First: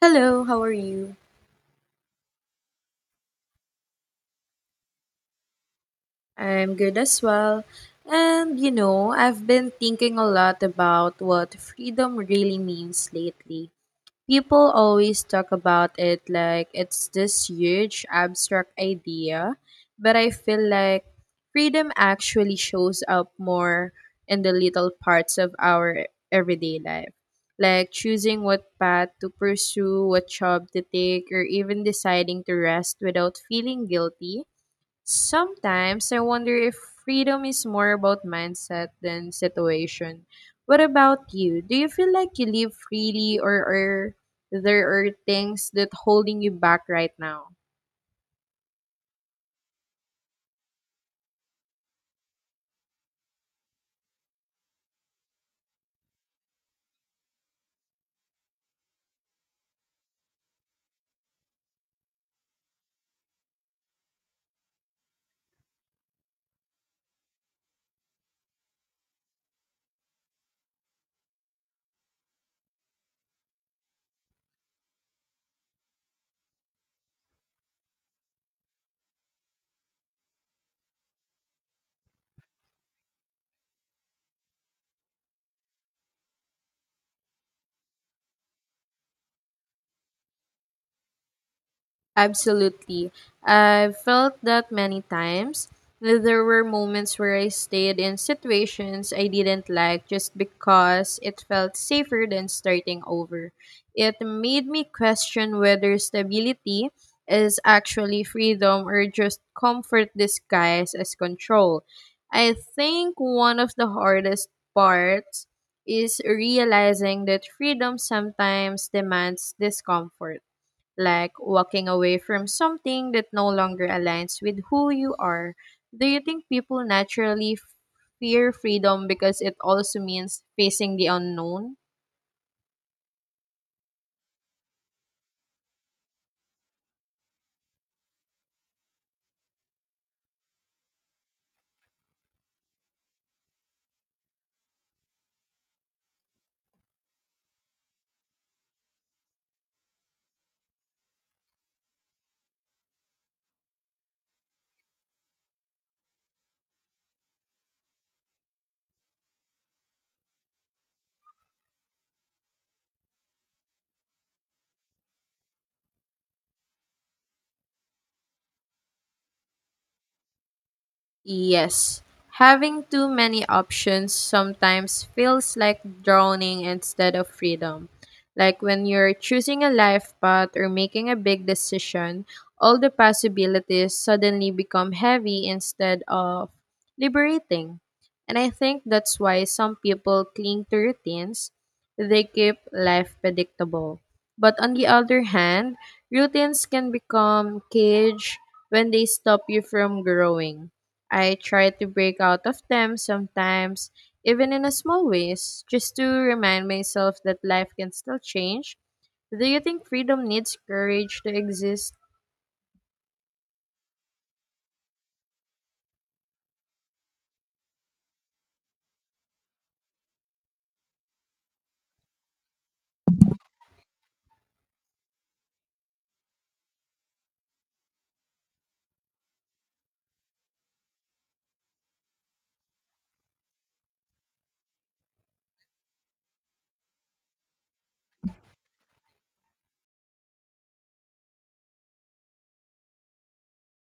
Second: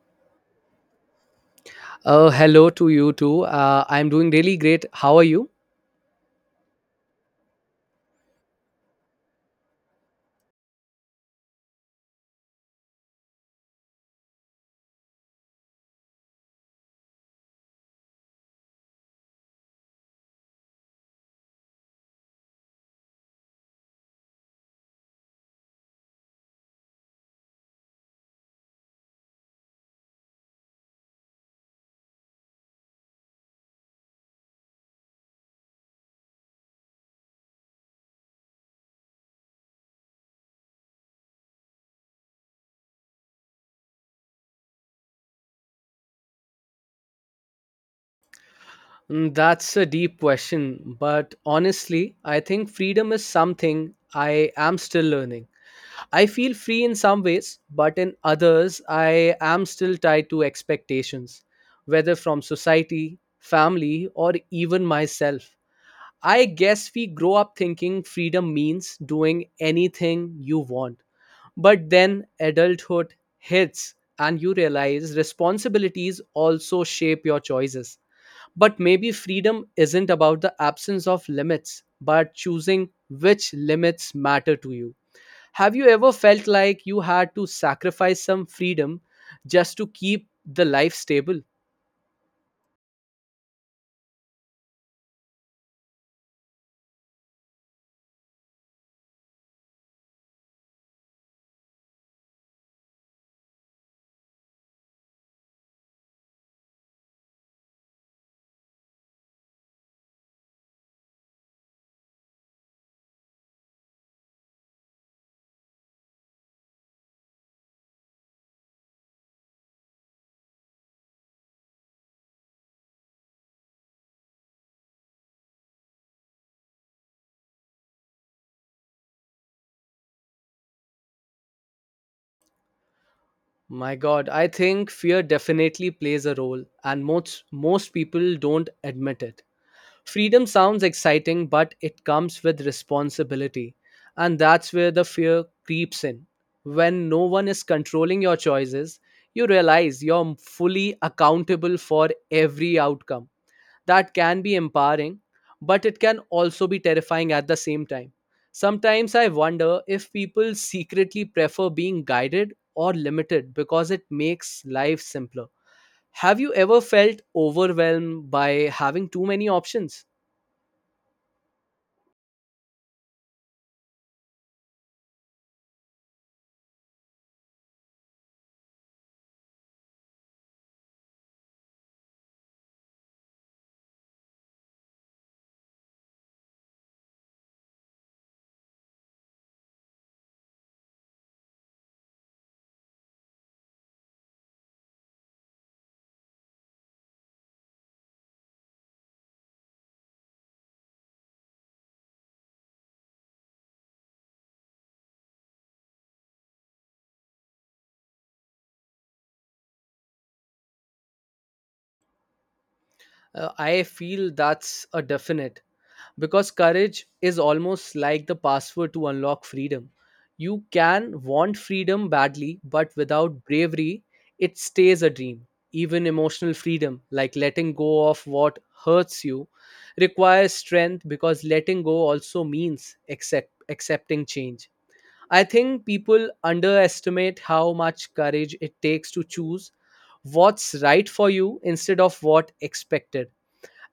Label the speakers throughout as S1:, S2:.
S1: Hello, how are you?
S2: Hello to you too. I'm doing really great. How are you?
S1: I'm good as well. And you know, I've been thinking a lot about what freedom really means lately. People always talk about it like it's this huge abstract idea, but I feel like freedom actually shows up more in the little parts of our everyday life. Like choosing what path to pursue, what job to take, or even deciding to rest without feeling guilty. Sometimes I wonder if freedom is more about mindset than situation. What about you? Do you feel like you live freely, or are there are things that holding you back right now?
S2: That's a deep question, but honestly, I think freedom is something I am still learning. I feel free in some ways, but in others, I am still tied to expectations, whether from society, family, or even myself. I guess we grow up thinking freedom means doing anything you want. But then adulthood hits, and you realize responsibilities also shape your choices. But maybe freedom isn't about the absence of limits, but choosing which limits matter to you. Have you ever felt like you had to sacrifice some freedom just to keep the life stable?
S1: Absolutely. I've felt that many times. There were moments where I stayed in situations I didn't like just because it felt safer than starting over. It made me question whether stability is actually freedom or just comfort disguised as control. I think one of the hardest parts is realizing that freedom sometimes demands discomfort, like walking away from something that no longer aligns with who you are. Do you think people naturally fear freedom because it also means facing the unknown?
S2: My God, I think fear definitely plays a role, and most people don't admit it. Freedom sounds exciting, but it comes with responsibility. And that's where the fear creeps in. When no one is controlling your choices, you realize you're fully accountable for every outcome. That can be empowering, but it can also be terrifying at the same time. Sometimes I wonder if people secretly prefer being guided or limited because it makes life simpler. Have you ever felt overwhelmed by having too many options?
S1: Yes, having too many options sometimes feels like drowning instead of freedom. Like when you're choosing a life path or making a big decision, all the possibilities suddenly become heavy instead of liberating. And I think that's why some people cling to routines. They keep life predictable. But on the other hand, routines can become cage when they stop you from growing. I try to break out of them sometimes, even in a small ways, just to remind myself that life can still change. Do you think freedom needs courage to exist?
S2: I feel that's a definite because courage is almost like the password to unlock freedom. You can want freedom badly, but without bravery, it stays a dream. Even emotional freedom, like letting go of what hurts you, requires strength because letting go also means accepting change. I think people underestimate how much courage it takes to choose what's right for you instead of what expected,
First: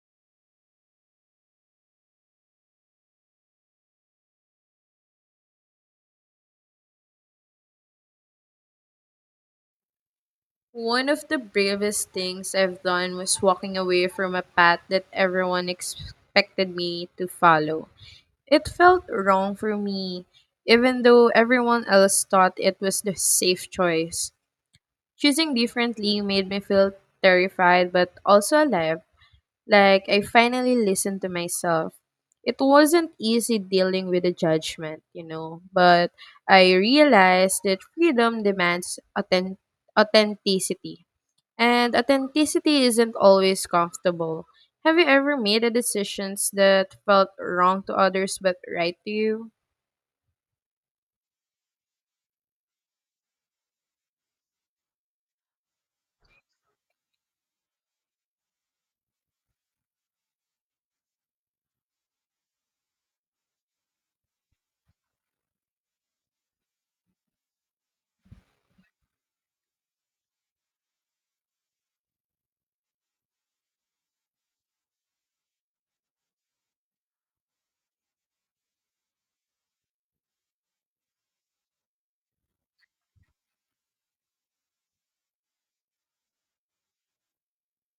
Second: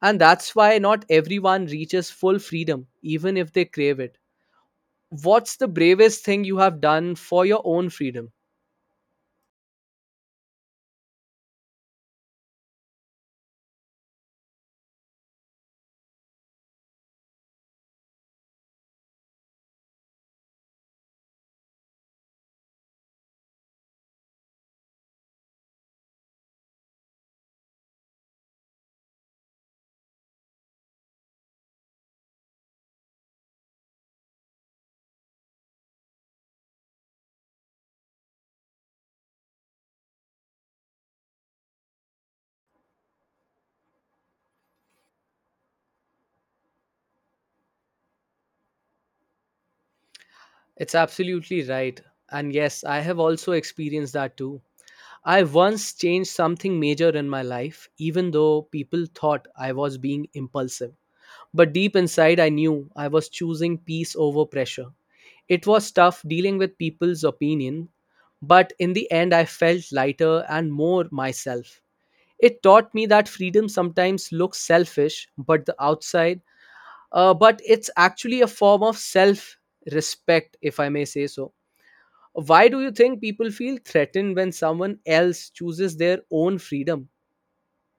S2: and that's why not everyone reaches full freedom, even if they crave it. What's the bravest thing you have done for your own freedom?
S1: One of the bravest things I've done was walking away from a path that everyone expected me to follow. It felt wrong for me, even though everyone else thought it was the safe choice. Choosing differently made me feel terrified but also alive. Like, I finally listened to myself. It wasn't easy dealing with the judgment, but I realized that freedom demands authenticity. And authenticity isn't always comfortable. Have you ever made a decisions that felt wrong to others but right to you?
S2: It's absolutely right. And yes, I have also experienced that too. I once changed something major in my life, even though people thought I was being impulsive. But deep inside, I knew I was choosing peace over pressure. It was tough dealing with people's opinion, but in the end, I felt lighter and more myself. It taught me that freedom sometimes looks selfish, but the outside, but it's actually a form of self respect, if I may say so. Why do you think people feel threatened when someone else chooses their own freedom?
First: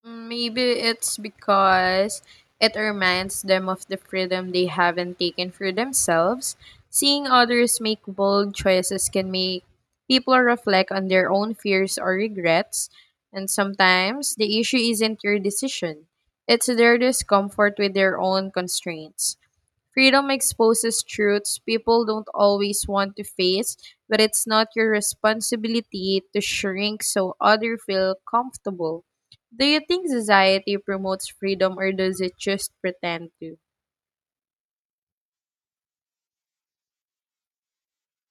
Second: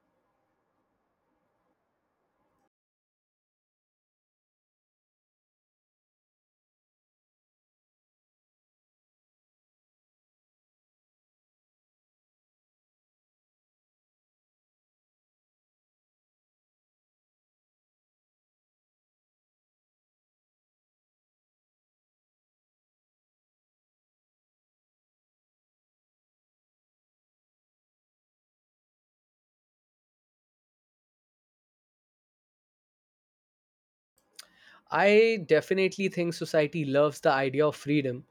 S1: Mm, Maybe it's because it reminds them of the freedom they haven't taken for themselves. Seeing others make bold choices can make people reflect on their own fears or regrets, and sometimes the issue isn't your decision, it's their discomfort with their own constraints. Freedom exposes truths people don't always want to face, but it's not your responsibility to shrink so others feel comfortable. Do you think society promotes freedom or does it just pretend to?
S2: I definitely think society loves the idea of freedom,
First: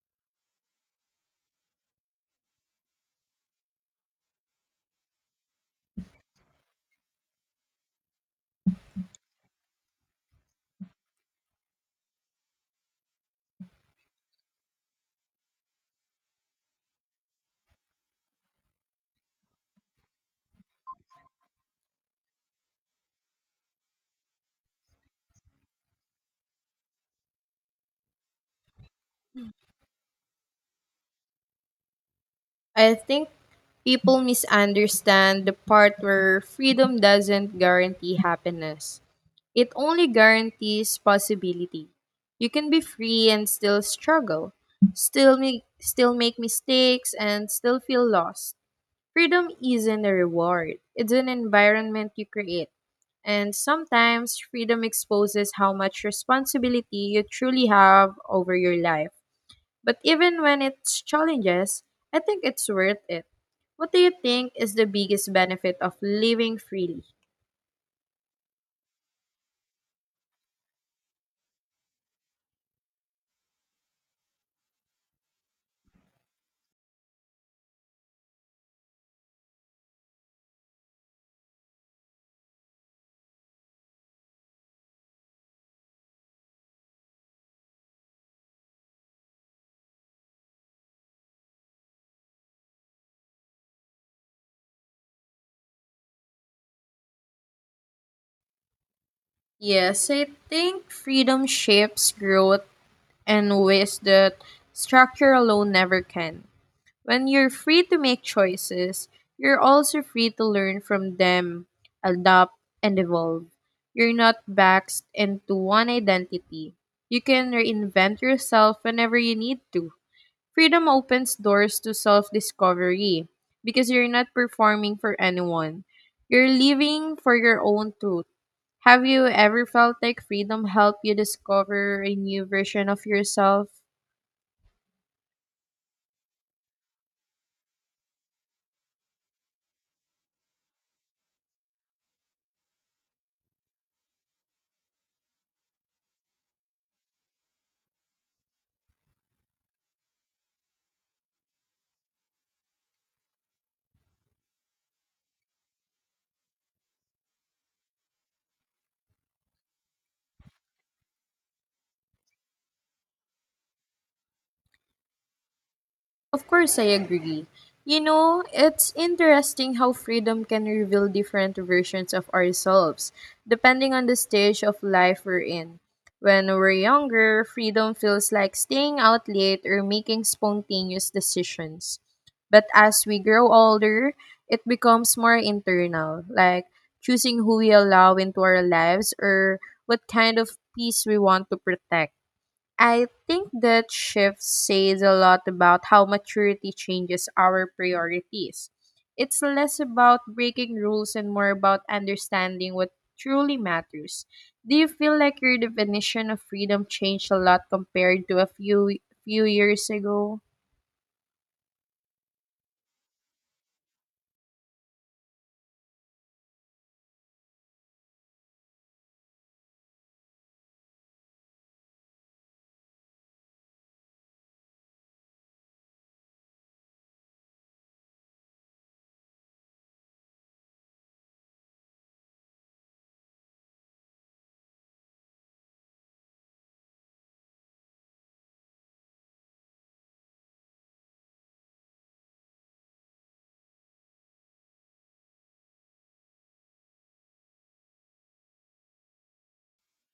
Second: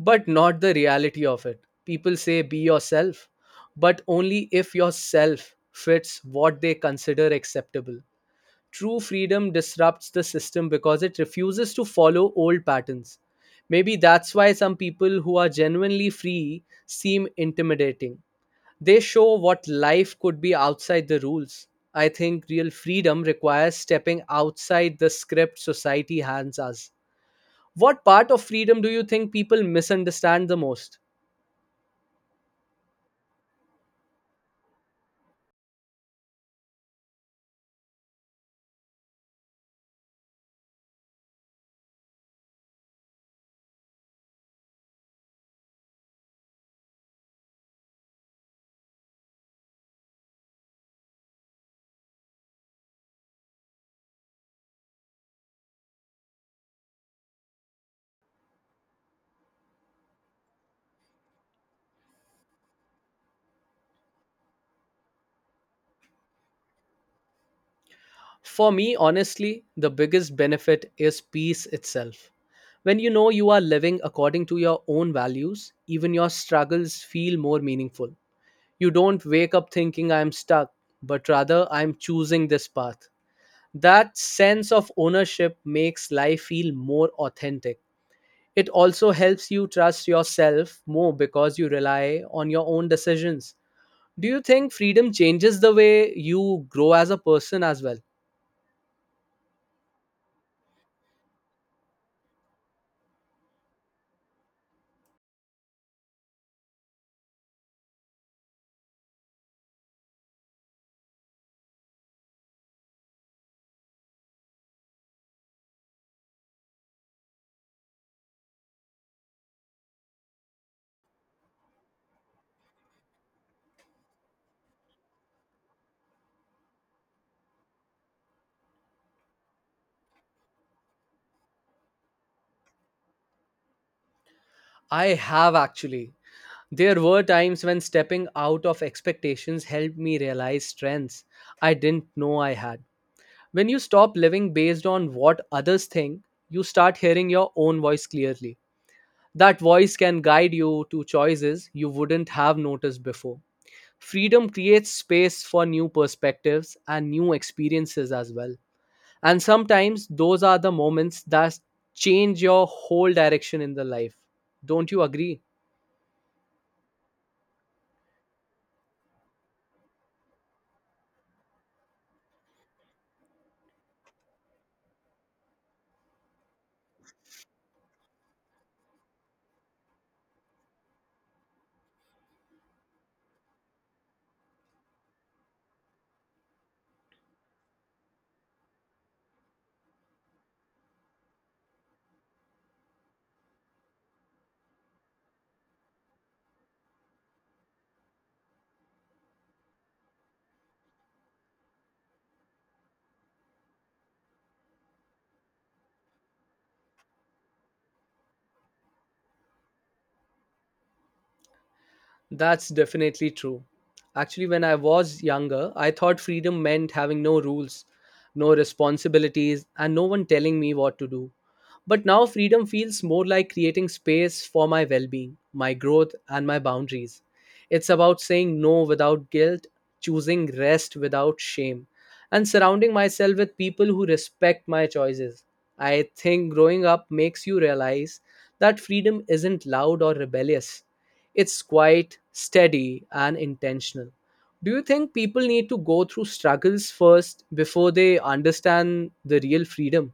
S2: but not the reality of it. People say be yourself, but only if yourself fits what they consider acceptable. True freedom disrupts the system because it refuses to follow old patterns. Maybe that's why some people who are genuinely free seem intimidating. They show what life could be outside the rules. I think real freedom requires stepping outside the script society hands us. What part of freedom do you think people misunderstand the most?
S1: I think people misunderstand the part where freedom doesn't guarantee happiness. It only guarantees possibility. You can be free and still struggle, still make mistakes and still feel lost. Freedom isn't a reward, it's an environment you create. And sometimes freedom exposes how much responsibility you truly have over your life. But even when it's challenges, I think it's worth it. What do you think is the biggest benefit of living freely?
S2: For me, honestly, the biggest benefit is peace itself. When you know you are living according to your own values, even your struggles feel more meaningful. You don't wake up thinking I am stuck, but rather I am choosing this path. That sense of ownership makes life feel more authentic. It also helps you trust yourself more because you rely on your own decisions. Do you think freedom changes the way you grow as a person as well?
S1: Yes, I think freedom shapes growth and ways that structure alone never can. When you're free to make choices, you're also free to learn from them, adapt, and evolve. You're not boxed into one identity. You can reinvent yourself whenever you need to. Freedom opens doors to self discovery because you're not performing for anyone. You're living for your own truth. Have you ever felt like freedom helped you discover a new version of yourself?
S2: I have actually. There were times when stepping out of expectations helped me realize strengths I didn't know I had. When you stop living based on what others think, you start hearing your own voice clearly. That voice can guide you to choices you wouldn't have noticed before. Freedom creates space for new perspectives and new experiences as well. And sometimes those are the moments that change your whole direction in the life. Don't you agree?
S1: Of course, I agree. You know, it's interesting how freedom can reveal different versions of ourselves, depending on the stage of life we're in. When we're younger, freedom feels like staying out late or making spontaneous decisions. But as we grow older, it becomes more internal, like choosing who we allow into our lives or what kind of peace we want to protect. I think that shift says a lot about how maturity changes our priorities. It's less about breaking rules and more about understanding what truly matters. Do you feel like your definition of freedom changed a lot compared to a few years ago?
S2: That's definitely true. Actually, when I was younger, I thought freedom meant having no rules, no responsibilities, and no one telling me what to do. But now freedom feels more like creating space for my well being, my growth, and my boundaries. It's about saying no without guilt, choosing rest without shame, and surrounding myself with people who respect my choices. I think growing up makes you realize that freedom isn't loud or rebellious, it's quite steady and intentional. Do you think people need to go through struggles first before they understand the real freedom?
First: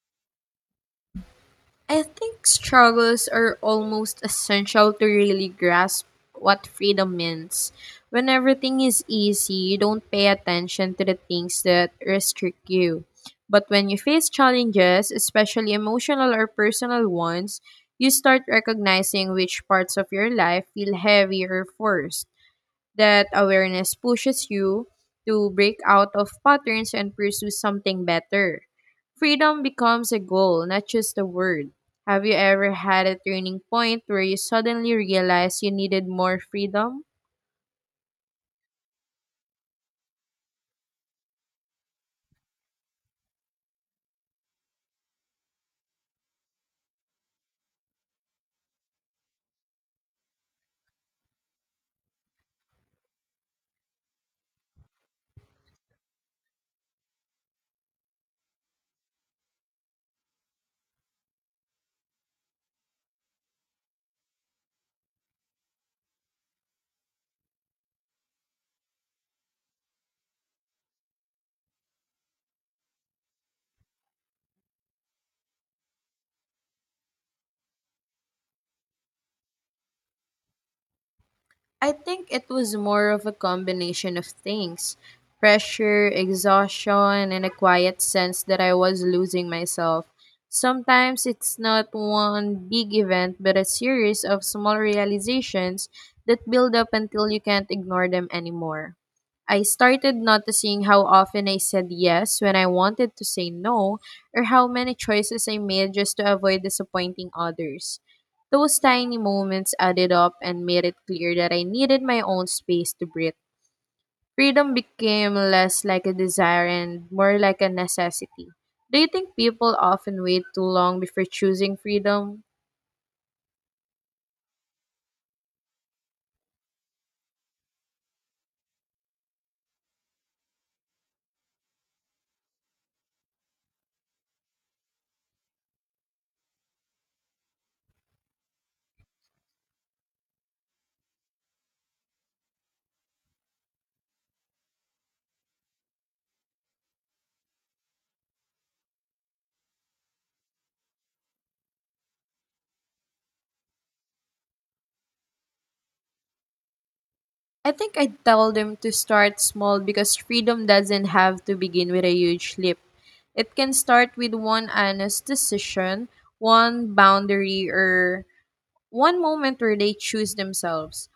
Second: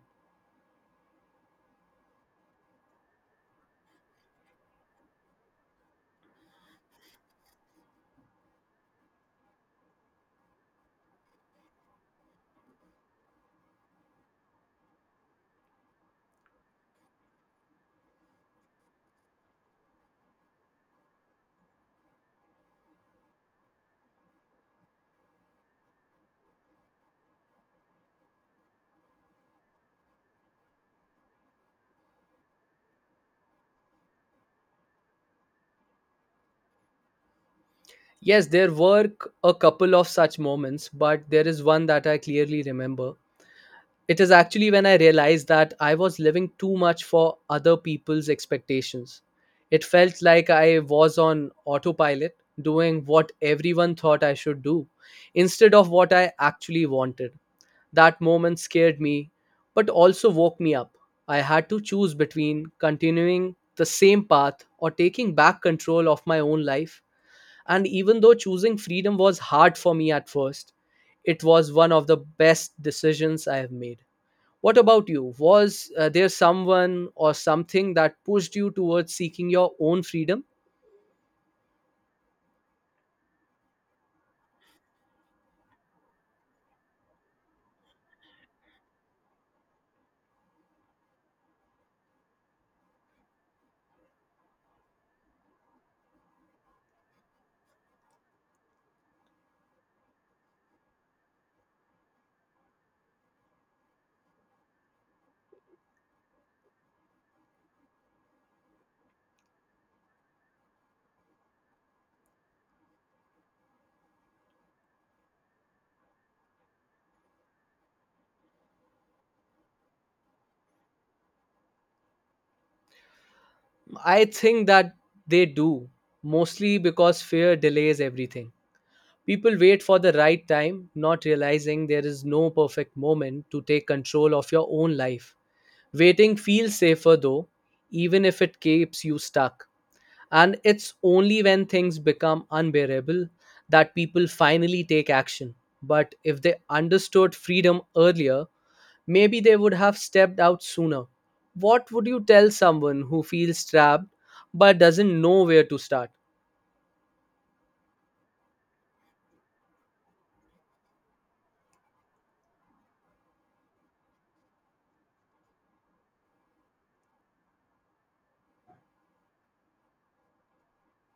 S1: I think struggles are almost essential to really grasp what freedom means. When everything is easy, you don't pay attention to the things that restrict you. But when you face challenges, especially emotional or personal ones, you start recognizing which parts of your life feel heavy or forced. That awareness pushes you to break out of patterns and pursue something better. Freedom becomes a goal, not just a word. Have you ever had a turning point where you suddenly realized you needed more freedom?
S2: Yes, there were a couple of such moments, but there is one that I clearly remember. It is actually when I realized that I was living too much for other people's expectations. It felt like I was on autopilot, doing what everyone thought I should do, instead of what I actually wanted. That moment scared me, but also woke me up. I had to choose between continuing the same path or taking back control of my own life. And even though choosing freedom was hard for me at first, it was one of the best decisions I have made. What about you? Was there someone or something that pushed you towards seeking your own freedom?
S1: I think it was more of a combination of things: pressure, exhaustion, and a quiet sense that I was losing myself. Sometimes it's not one big event, but a series of small realizations that build up until you can't ignore them anymore. I started noticing how often I said yes when I wanted to say no, or how many choices I made just to avoid disappointing others. Those tiny moments added up and made it clear that I needed my own space to breathe. Freedom became less like a desire and more like a necessity. Do you think people often wait too long before choosing freedom?
S2: I think that they do, mostly because fear delays everything. People wait for the right time, not realizing there is no perfect moment to take control of your own life. Waiting feels safer though, even if it keeps you stuck. And it's only when things become unbearable that people finally take action. But if they understood freedom earlier, maybe they would have stepped out sooner. What would you tell someone who feels trapped but doesn't know where to start?
S1: I think I tell them to start small because freedom doesn't have to begin with a huge leap. It can start with one honest decision, one boundary, or one moment where they choose themselves.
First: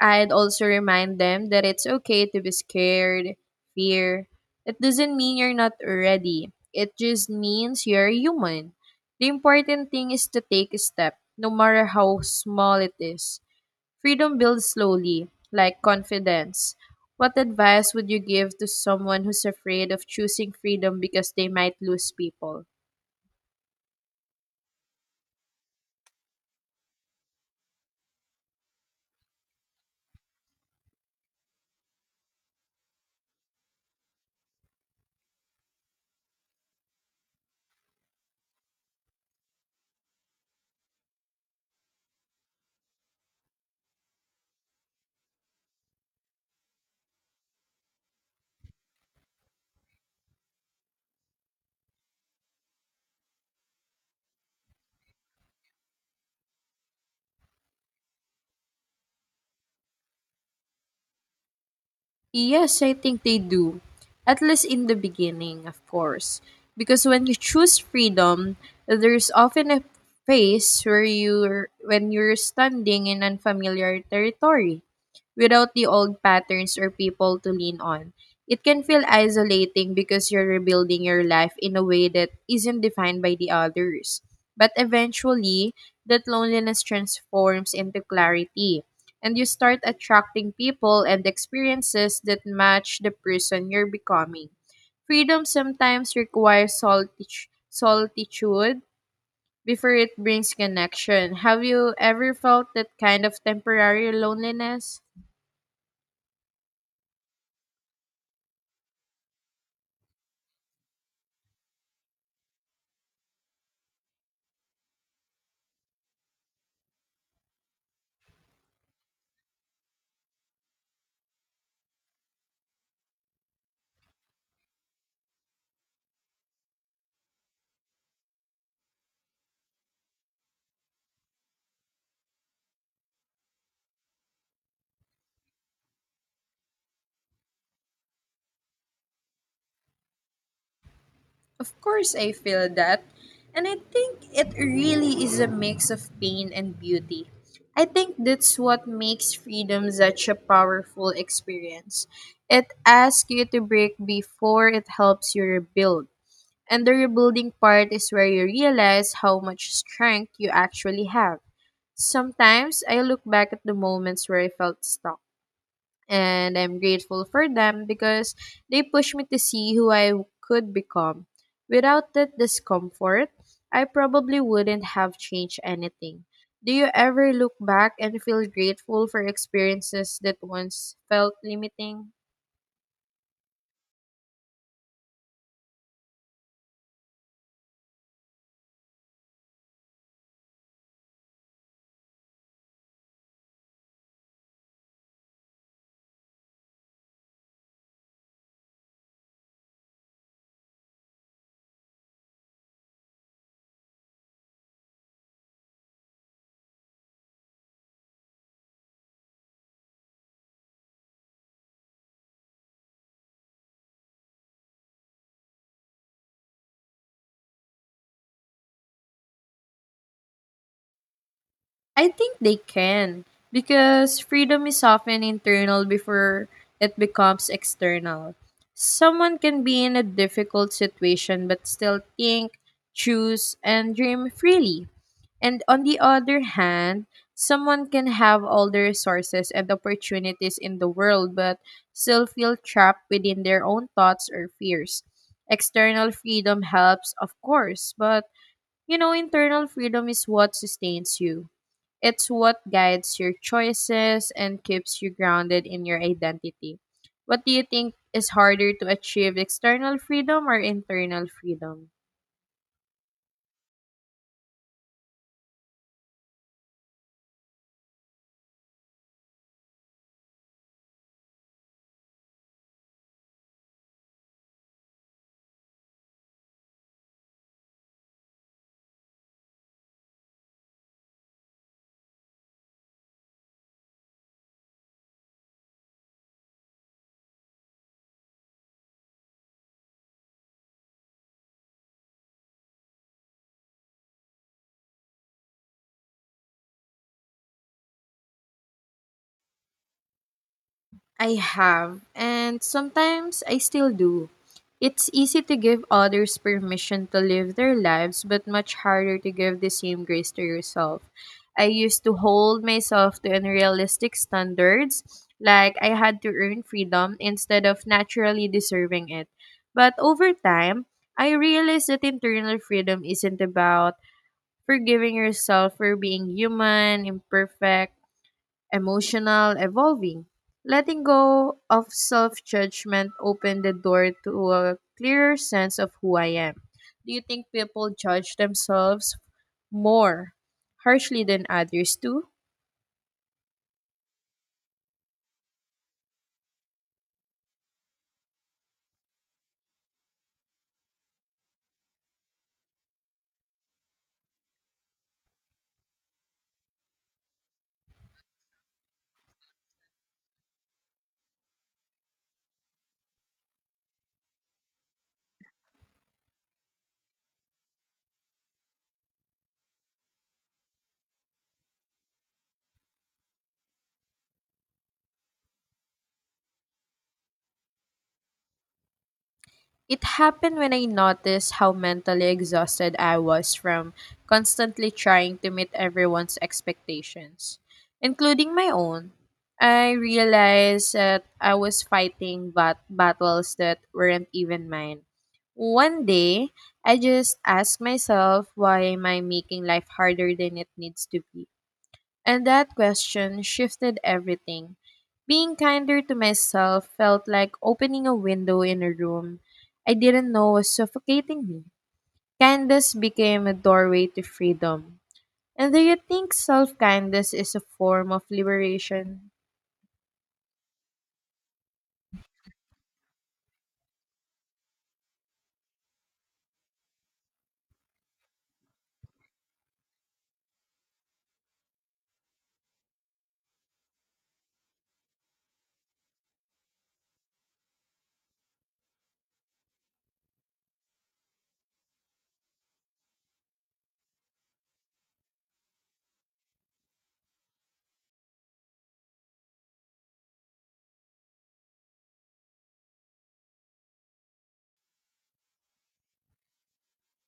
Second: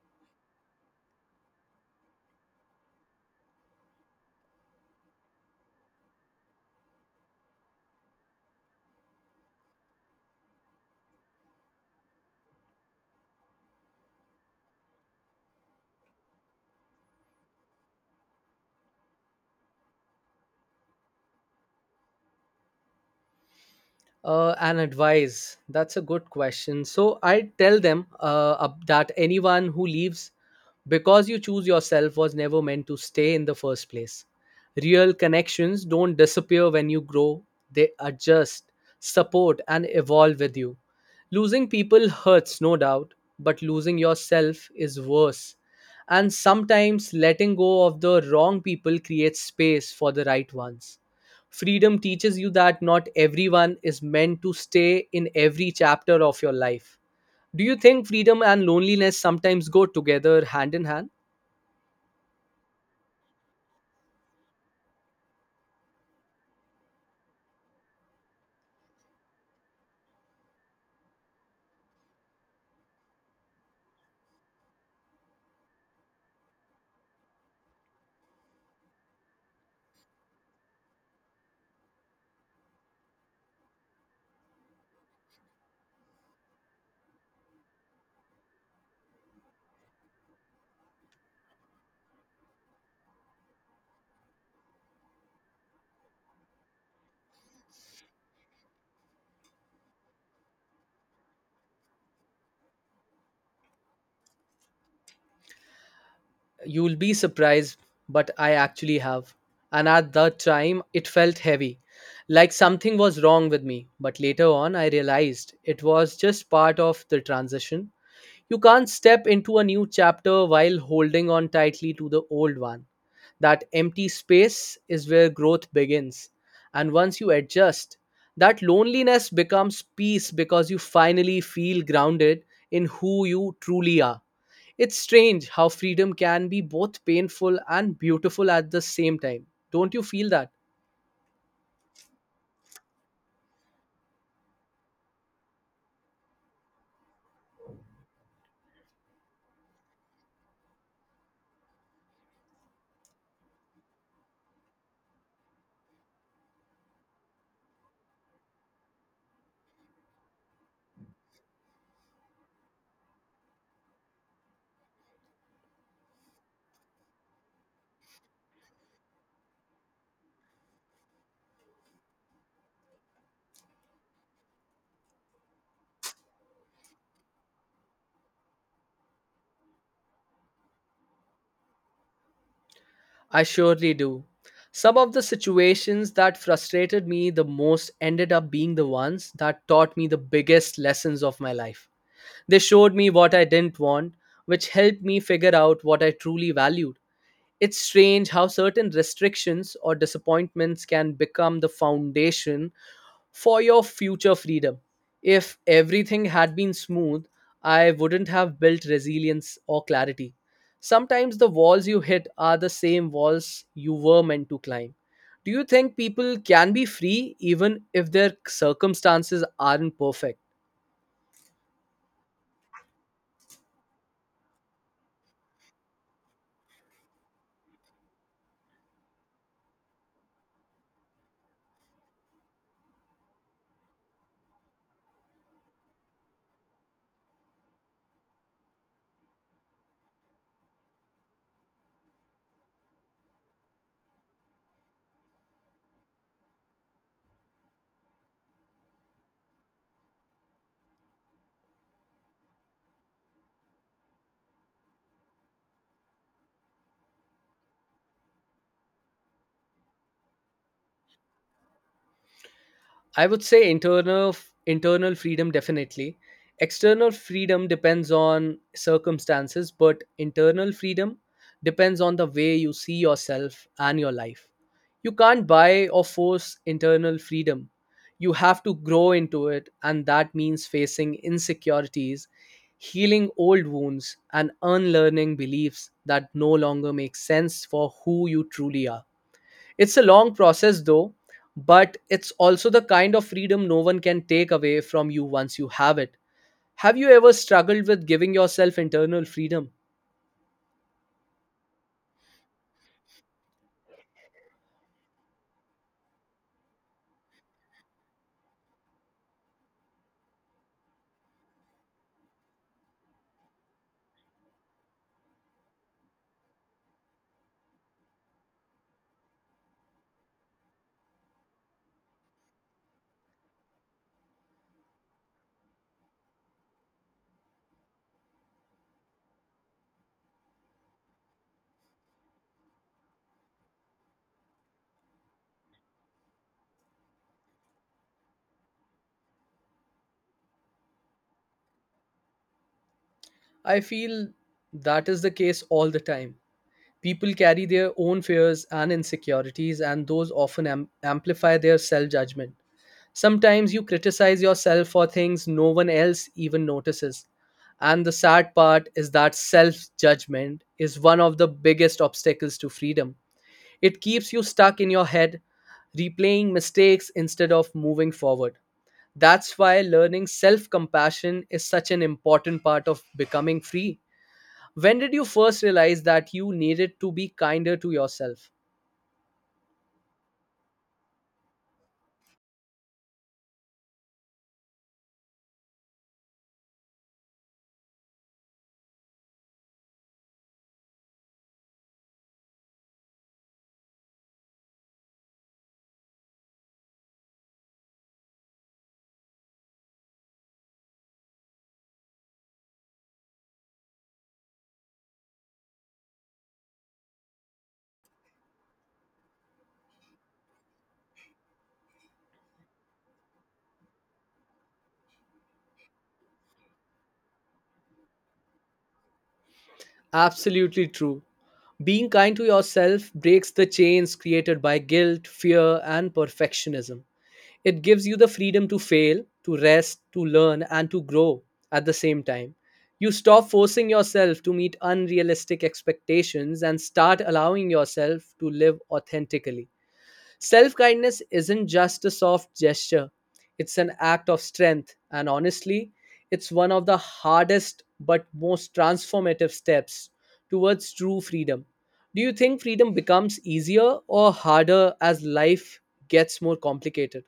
S1: I'd also remind them that it's okay to be scared, fear. It doesn't mean you're not ready. It just means you're human. The important thing is to take a step, no matter how small it is. Freedom builds slowly, like confidence. What advice would you give to someone who's afraid of choosing freedom because they might lose people?
S2: An advice. That's a good question. So I tell them that anyone who leaves because you choose yourself was never meant to stay in the first place. Real connections don't disappear when you grow, they adjust, support, and evolve with you. Losing people hurts, no doubt, but losing yourself is worse. And sometimes letting go of the wrong people creates space for the right ones. Freedom teaches you that not everyone is meant to stay in every chapter of your life. Do you think freedom and loneliness sometimes go together hand in hand?
S1: Yes, I think they do. At least in the beginning, of course. Because when you choose freedom, there's often a phase where you're standing in unfamiliar territory without the old patterns or people to lean on. It can feel isolating because you're rebuilding your life in a way that isn't defined by the others. But eventually, that loneliness transforms into clarity and you start attracting people and experiences that match the person you're becoming. Freedom sometimes requires solitude before it brings connection. Have you ever felt that kind of temporary loneliness?
S2: You'll be surprised, but I actually have. And at that time, it felt heavy, like something was wrong with me. But later on, I realized it was just part of the transition. You can't step into a new chapter while holding on tightly to the old one. That empty space is where growth begins. And once you adjust, that loneliness becomes peace because you finally feel grounded in who you truly are. It's strange how freedom can be both painful and beautiful at the same time. Don't you feel that?
S1: Of course, I feel that. And I think it really is a mix of pain and beauty. I think that's what makes freedom such a powerful experience. It asks you to break before it helps you rebuild. And the rebuilding part is where you realize how much strength you actually have. Sometimes I look back at the moments where I felt stuck and I'm grateful for them because they pushed me to see who I could become. Without that discomfort, I probably wouldn't have changed anything. Do you ever look back and feel grateful for experiences that once felt limiting?
S2: I surely do. Some of the situations that frustrated me the most ended up being the ones that taught me the biggest lessons of my life. They showed me what I didn't want, which helped me figure out what I truly valued. It's strange how certain restrictions or disappointments can become the foundation for your future freedom. If everything had been smooth, I wouldn't have built resilience or clarity. Sometimes the walls you hit are the same walls you were meant to climb. Do you think people can be free even if their circumstances aren't perfect?
S1: I think they can because freedom is often internal before it becomes external. Someone can be in a difficult situation but still think, choose, and dream freely. And on the other hand, someone can have all the resources and opportunities in the world but still feel trapped within their own thoughts or fears. External freedom helps, of course, but you know, internal freedom is what sustains you. It's what guides your choices and keeps you grounded in your identity. What do you think is harder to achieve, external freedom or internal freedom?
S2: I would say internal freedom definitely. External freedom depends on circumstances, but internal freedom depends on the way you see yourself and your life. You can't buy or force internal freedom. You have to grow into it, and that means facing insecurities, healing old wounds, and unlearning beliefs that no longer make sense for who you truly are. It's a long process though, but it's also the kind of freedom no one can take away from you once you have it. Have you ever struggled with giving yourself internal freedom?
S1: I have, and sometimes I still do. It's easy to give others permission to live their lives, but much harder to give the same grace to yourself. I used to hold myself to unrealistic standards, like I had to earn freedom instead of naturally deserving it. But over time, I realized that internal freedom isn't about forgiving yourself for being human, imperfect, emotional evolving. Letting go of self judgment opened the door to a clearer sense of who I am. Do you think people judge themselves more harshly than others do?
S2: I feel that is the case all the time. People carry their own fears and insecurities, and those often amplify their self judgment. Sometimes you criticize yourself for things no one else even notices. And the sad part is that self judgment is one of the biggest obstacles to freedom. It keeps you stuck in your head, replaying mistakes instead of moving forward. That's why learning self compassion is such an important part of becoming free. When did you first realize that you needed to be kinder to yourself?
S1: It happened when I noticed how mentally exhausted I was from constantly trying to meet everyone's expectations, including my own. I realized that I was fighting battles that weren't even mine. One day, I just asked myself, why am I making life harder than it needs to be? And that question shifted everything. Being kinder to myself felt like opening a window in a room I didn't know was suffocating me. Kindness became a doorway to freedom. And do you think self kindness is a form of liberation?
S2: Absolutely true. Being kind to yourself breaks the chains created by guilt, fear, and perfectionism. It gives you the freedom to fail, to rest, to learn, and to grow at the same time. You stop forcing yourself to meet unrealistic expectations and start allowing yourself to live authentically. Self kindness isn't just a soft gesture, it's an act of strength, and honestly, it's one of the hardest but most transformative steps towards true freedom. Do you think freedom becomes easier or harder as life gets more complicated?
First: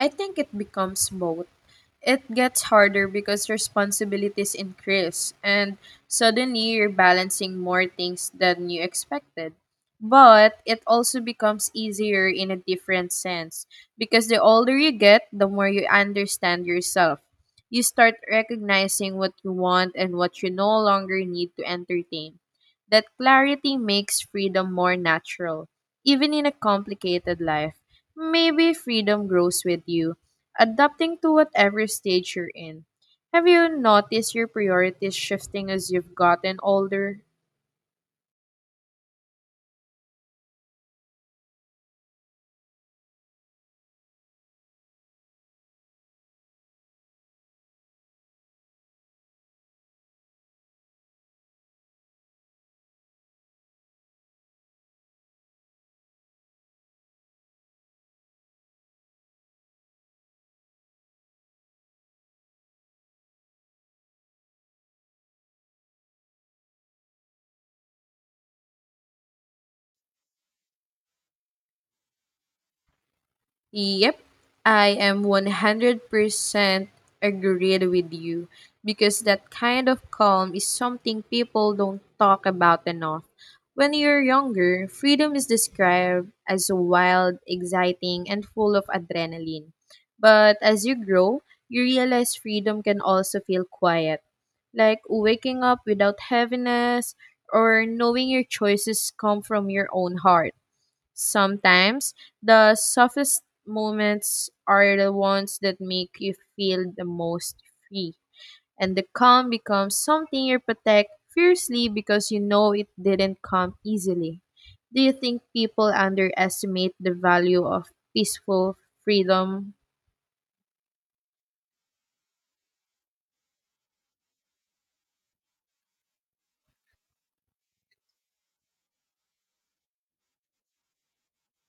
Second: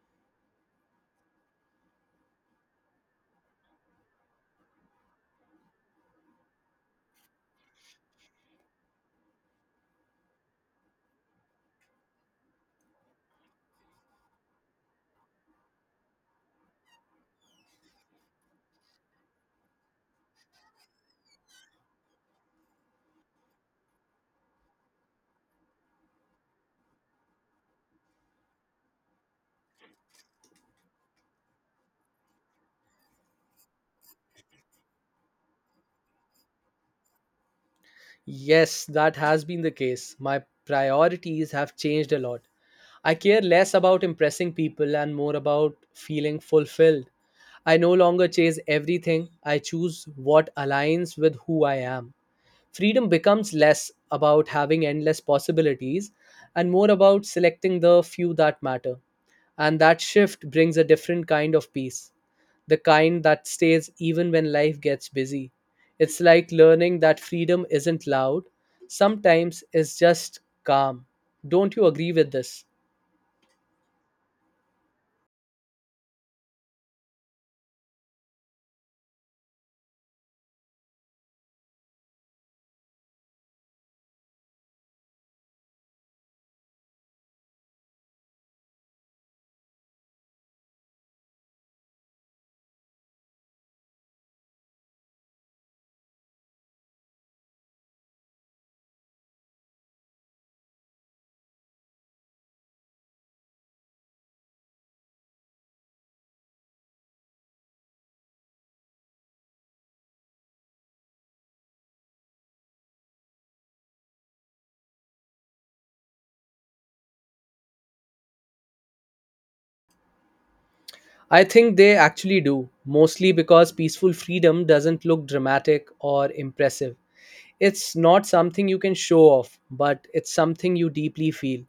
S1: I think it becomes both. It gets harder because responsibilities increase and suddenly you're balancing more things than you expected. But it also becomes easier in a different sense because the older you get, the more you understand yourself. You start recognizing what you want and what you no longer need to entertain. That clarity makes freedom more natural, even in a complicated life. Maybe freedom grows with you adapting to whatever stage you're in. Have you noticed your priorities shifting as you've gotten older?
S2: Yes, that has been the case. My priorities have changed a lot. I care less about impressing people and more about feeling fulfilled. I no longer chase everything, I choose what aligns with who I am. Freedom becomes less about having endless possibilities and more about selecting the few that matter. And that shift brings a different kind of peace, the kind that stays even when life gets busy. It's like learning that freedom isn't loud, sometimes it's just calm. Don't you agree with this?
S1: Yep, I am 100% agreed with you because that kind of calm is something people don't talk about enough. When you're younger, freedom is described as wild, exciting, and full of adrenaline. But as you grow, you realize freedom can also feel quiet, like waking up without heaviness or knowing your choices come from your own heart. Sometimes the softest moments are the ones that make you feel the most free, and the calm becomes something you protect fiercely because you know it didn't come easily. Do you think people underestimate the value of peaceful freedom?
S2: I think they actually do, mostly because peaceful freedom doesn't look dramatic or impressive. It's not something you can show off, but it's something you deeply feel.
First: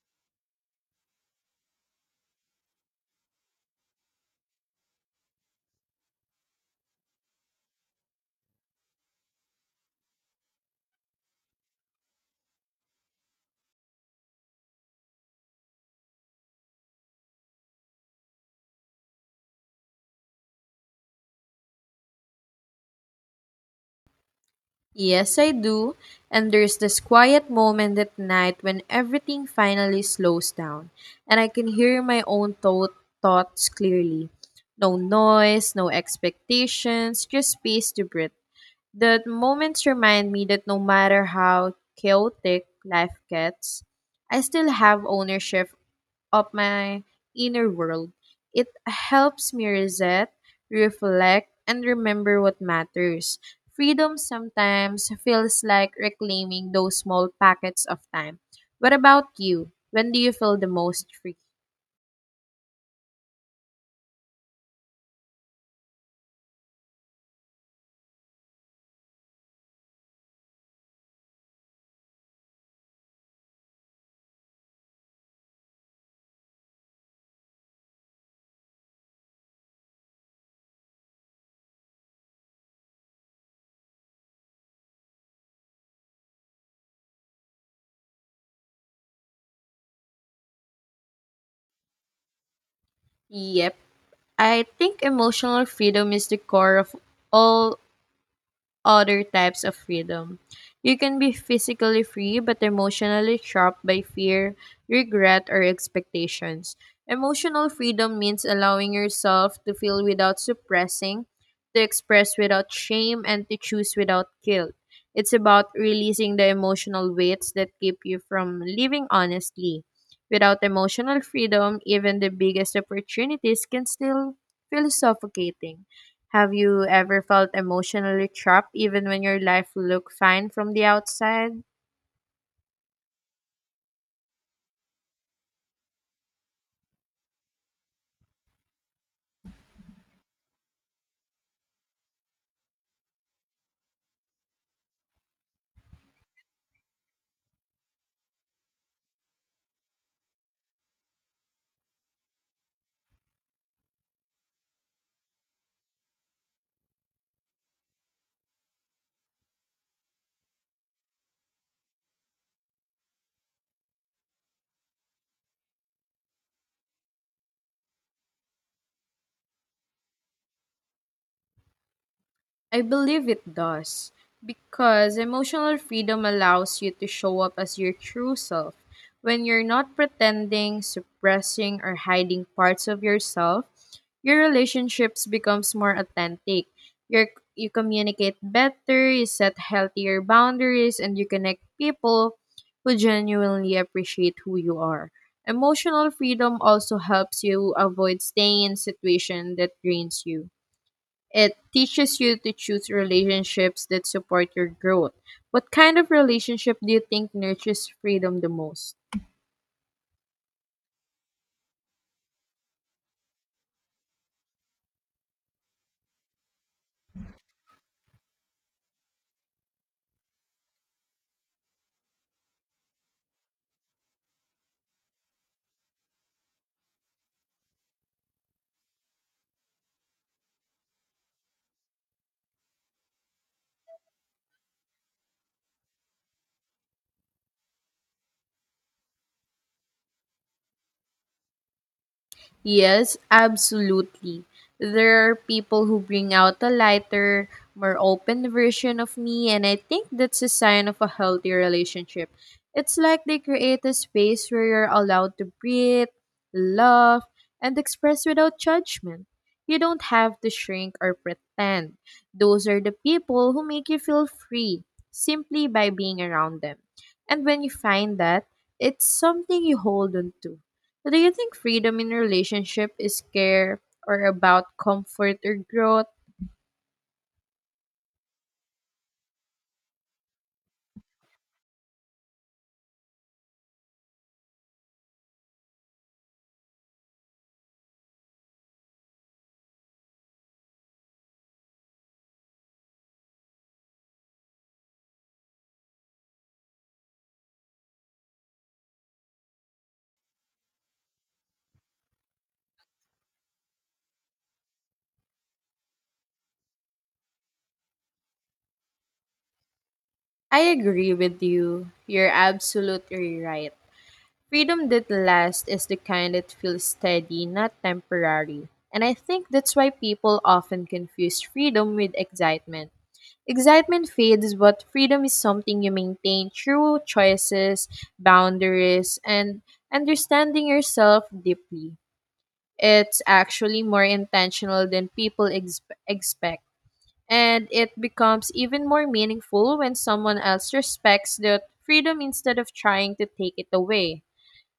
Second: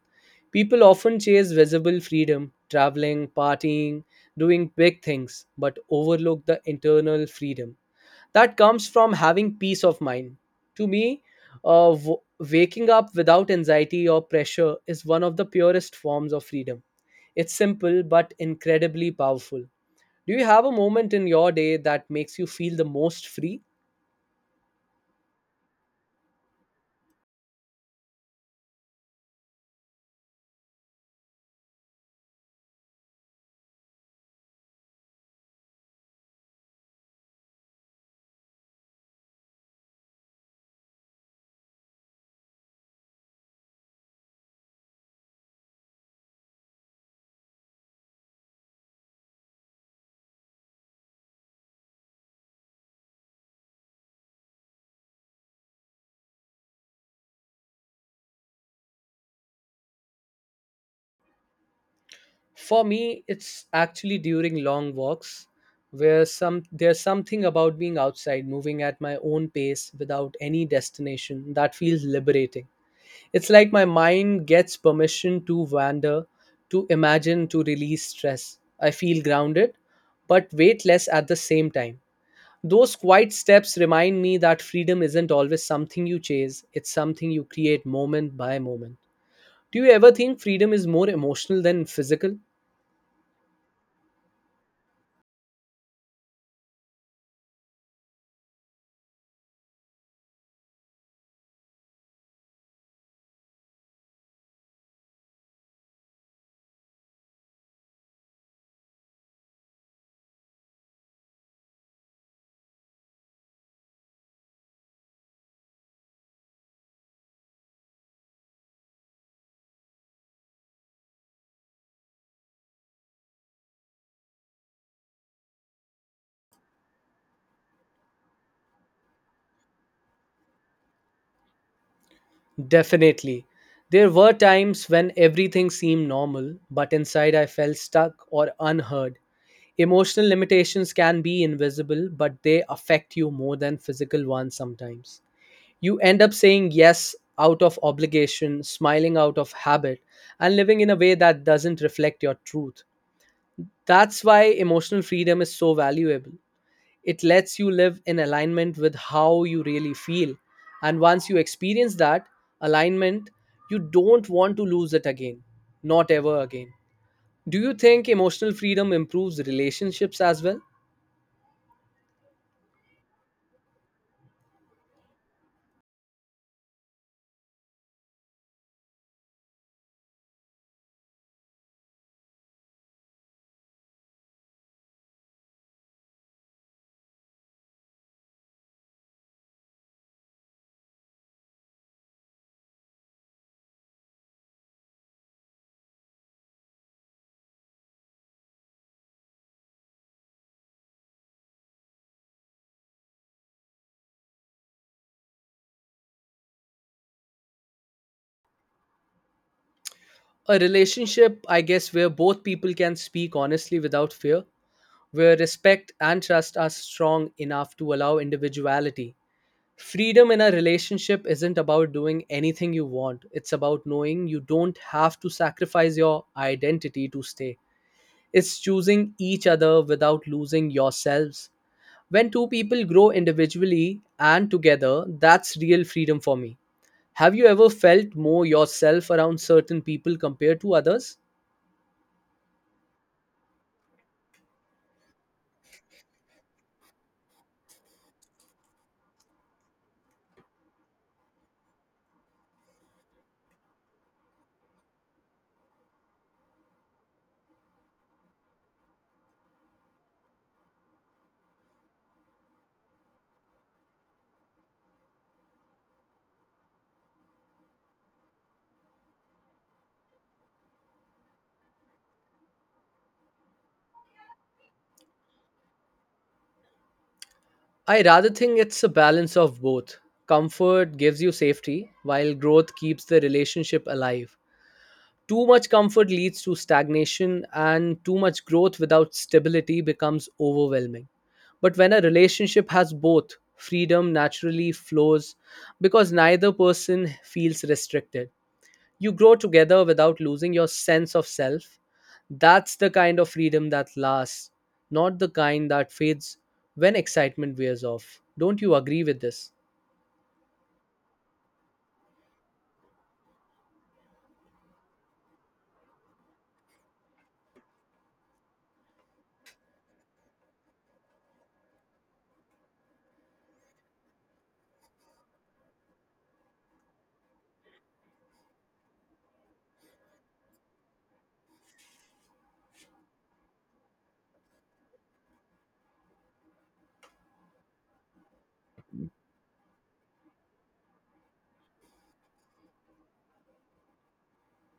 S2: People often chase visible freedom, traveling, partying, doing big things, but overlook the internal freedom that comes from having peace of mind. To me, uh, w- waking up without anxiety or pressure is one of the purest forms of freedom. It's simple but incredibly powerful. Do you have a moment in your day that makes you feel the most free?
S1: Yes, I do. And there's this quiet moment at night when everything finally slows down and I can hear my own thoughts clearly. No noise, no expectations, just space to breathe. The moments remind me that no matter how chaotic life gets, I still have ownership of my inner world. It helps me reset, reflect, and remember what matters. Freedom sometimes feels like reclaiming those small packets of time. What about you? When do you feel the most free?
S2: For me, it's actually during long walks, where some there's something about being outside, moving at my own pace without any destination, that feels liberating. It's like my mind gets permission to wander, to imagine, to release stress. I feel grounded, but weightless at the same time. Those quiet steps remind me that freedom isn't always something you chase, it's something you create moment by moment. Do you ever think freedom is more emotional than physical?
S1: Yep. I think emotional freedom is the core of all other types of freedom. You can be physically free but emotionally trapped by fear, regret, or expectations. Emotional freedom means allowing yourself to feel without suppressing, to express without shame, and to choose without guilt. It's about releasing the emotional weights that keep you from living honestly. Without emotional freedom, even the biggest opportunities can still feel suffocating. Have you ever felt emotionally trapped even when your life looked fine from the outside?
S2: Definitely. There were times when everything seemed normal, but inside I felt stuck or unheard. Emotional limitations can be invisible, but they affect you more than physical ones sometimes. You end up saying yes out of obligation, smiling out of habit, and living in a way that doesn't reflect your truth. That's why emotional freedom is so valuable. It lets you live in alignment with how you really feel. And once you experience that alignment, you don't want to lose it again. Not ever again. Do you think emotional freedom improves relationships as well?
S1: I believe it does because emotional freedom allows you to show up as your true self. When you're not pretending, suppressing, or hiding parts of yourself, your relationships becomes more authentic. You're, you communicate better, you set healthier boundaries, and you connect people who genuinely appreciate who you are. Emotional freedom also helps you avoid staying in situation that drains you. It teaches you to choose relationships that support your growth. What kind of relationship do you think nurtures freedom the most?
S2: A relationship, I guess, where both people can speak honestly without fear, where respect and trust are strong enough to allow individuality. Freedom in a relationship isn't about doing anything you want, it's about knowing you don't have to sacrifice your identity to stay. It's choosing each other without losing yourselves. When two people grow individually and together, that's real freedom for me. Have you ever felt more yourself around certain people compared to others?
S1: Yes, absolutely. There are people who bring out a lighter, more open version of me, and I think that's a sign of a healthy relationship. It's like they create a space where you're allowed to breathe, love, and express without judgment. You don't have to shrink or pretend. Those are the people who make you feel free simply by being around them. And when you find that, it's something you hold on to. Do you think freedom in relationship is care or about comfort or growth?
S2: I rather think it's a balance of both. Comfort gives you safety, while growth keeps the relationship alive. Too much comfort leads to stagnation, and too much growth without stability becomes overwhelming. But when a relationship has both, freedom naturally flows because neither person feels restricted. You grow together without losing your sense of self. That's the kind of freedom that lasts, not the kind that fades when excitement wears off. Don't you agree with this?
S1: I agree with you. You're absolutely right. Freedom that lasts is the kind that feels steady, not temporary. And I think that's why people often confuse freedom with excitement. Excitement fades, but freedom is something you maintain through choices, boundaries, and understanding yourself deeply. It's actually more intentional than people expect. And it becomes even more meaningful when someone else respects that freedom instead of trying to take it away.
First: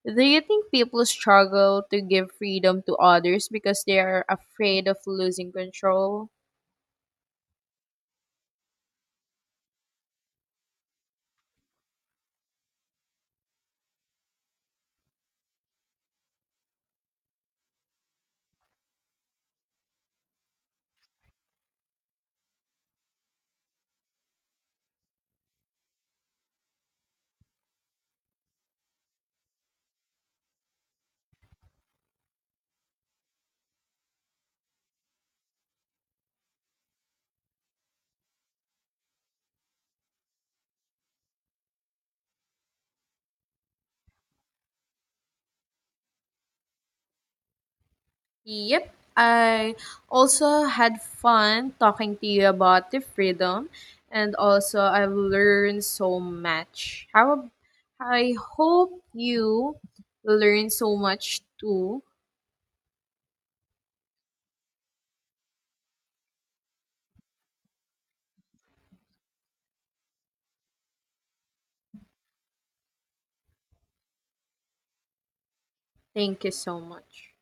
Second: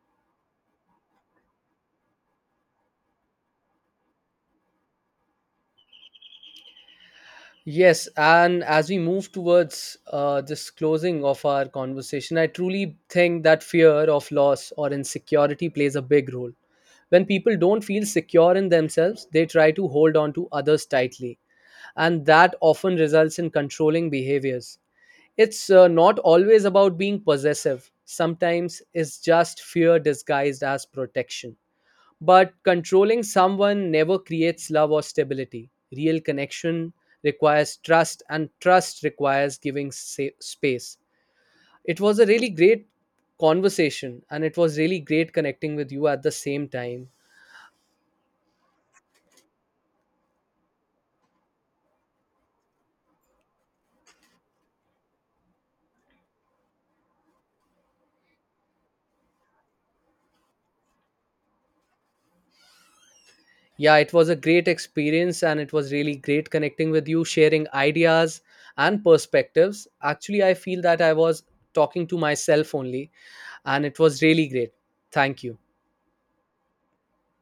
S1: Do you think people struggle to give freedom to others because they are afraid of losing control?
S2: Yes, and as we move towards this closing of our conversation, I truly think that fear of loss or insecurity plays a big role. When people don't feel secure in themselves, they try to hold on to others tightly, and that often results in controlling behaviors. It's not always about being possessive, sometimes it's just fear disguised as protection. But controlling someone never creates love or stability. Real connection requires trust, and trust requires giving space. It was a really great conversation, and it was really great connecting with you at the same time.
S1: Yep, I also had fun talking to you about the freedom, and also I've learned so much. I hope you learn so much too.
S2: Yeah, it was a great experience and it was really great connecting with you, sharing ideas and perspectives. Actually, I feel that I was talking to myself only, and it was really great. Thank you.
S1: Thank you so much.